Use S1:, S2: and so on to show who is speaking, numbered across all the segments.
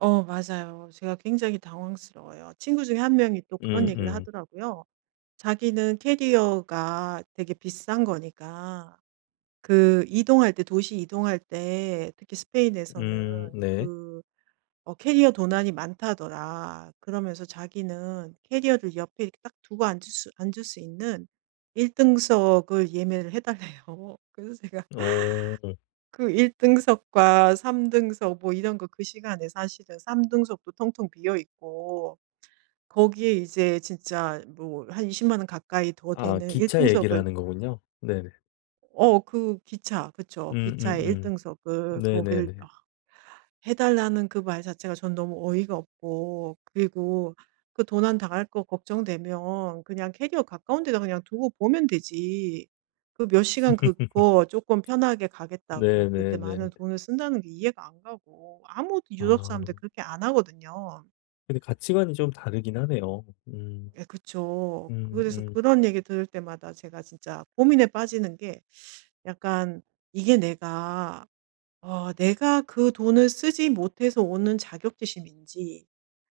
S1: 어 맞아요. 제가 굉장히 당황스러워요. 친구 중에 1 명이 또 그런 얘기를
S2: 음음.
S1: 하더라고요. 자기는 캐리어가 되게 비싼 거니까 그 이동할 때, 도시 이동할 때 특히
S2: 음.
S1: 스페인에서는
S2: 네.
S1: 그 어 캐리어 도난이 많다더라. 그러면서 자기는 캐리어를 옆에 이렇게 딱 두고 앉을 수, 앉을 수 있는 1 등석을 예매를 해 달래요. 그래서 제가
S2: 오.
S1: 그 1 등석과 3 등석 뭐 이런 거 그 시간에 사실은 3 등석도 텅텅 비어 있고 거기에 이제 진짜 뭐 한 200,000 원 가까이 더
S2: 아
S1: 되는 1
S2: 기차 얘기를
S1: 등석을
S2: 하는 거군요. 네네.
S1: 어 그 기차 그쵸. 기차의 1
S2: 음음음.
S1: 등석을 거길 아
S2: 네네네.
S1: 해 달라는 그 말 자체가 저는 너무 어이가 없고 그리고 그 도난 당할 거 걱정되면 그냥 캐리어 가까운 데다 그냥 두고 보면 되지. 그 몇 시간 그거 쪼끔 편하게 가겠다고 그렇게 많은
S2: 네네네.
S1: 돈을 쓴다는 게 이해가 안 가고 아무도 유럽 사람들
S2: 아.
S1: 그렇게 안 하거든요.
S2: 근데 가치관이 좀 다르긴 하네요. 음.
S1: 예 그쵸. 그거에 대해서
S2: 음음.
S1: 그런 얘기 들을 때마다 제가 진짜 고민에 빠지는 게 약간 이게 내가 어 내가 그 돈을 쓰지 못해서 오는 자격지심인지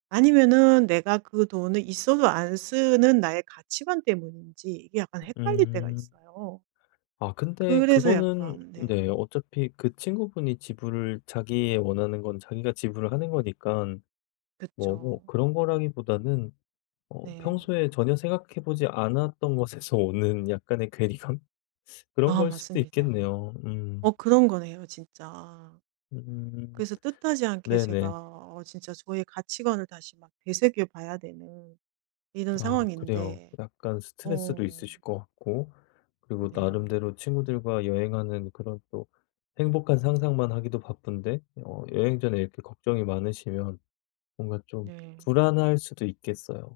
S1: 아니면은 내가 그 돈이 있어도 안 쓰는 나의 가치관 때문인지 이게 약간 헷갈릴 때가
S2: 음.
S1: 있어요.
S2: 아 근데
S1: 그래서
S2: 그거는
S1: 약간 네.
S2: 네 어차피 그 친구분이 지불을, 자기의 원하는 건 자기가 지불을 하는 거니깐 뭐 어
S1: 그쵸.
S2: 그런 거라기보다는 어
S1: 네.
S2: 평소에 전혀 생각해보지 않았던 것에서 오는 약간의 괴리감 그런
S1: 아
S2: 거일 수도
S1: 맞습니다.
S2: 있겠네요.
S1: 어
S2: 음.
S1: 그런 거네요 진짜.
S2: 음.
S1: 그래서 뜻하지 않게 제가
S2: 네네.
S1: 어 진짜 저의 가치관을 다시 막 되새겨 봐야 되는 이런
S2: 아 그래요.
S1: 상황인데
S2: 약간 스트레스도
S1: 어.
S2: 있으실 것 같고 그리고
S1: 네.
S2: 나름대로 친구들과 여행하는 그런 또 행복한 상상만 하기도 바쁜데 어 여행 전에 이렇게 걱정이 많으시면 뭔가 좀
S1: 네.
S2: 불안할 수도 있겠어요.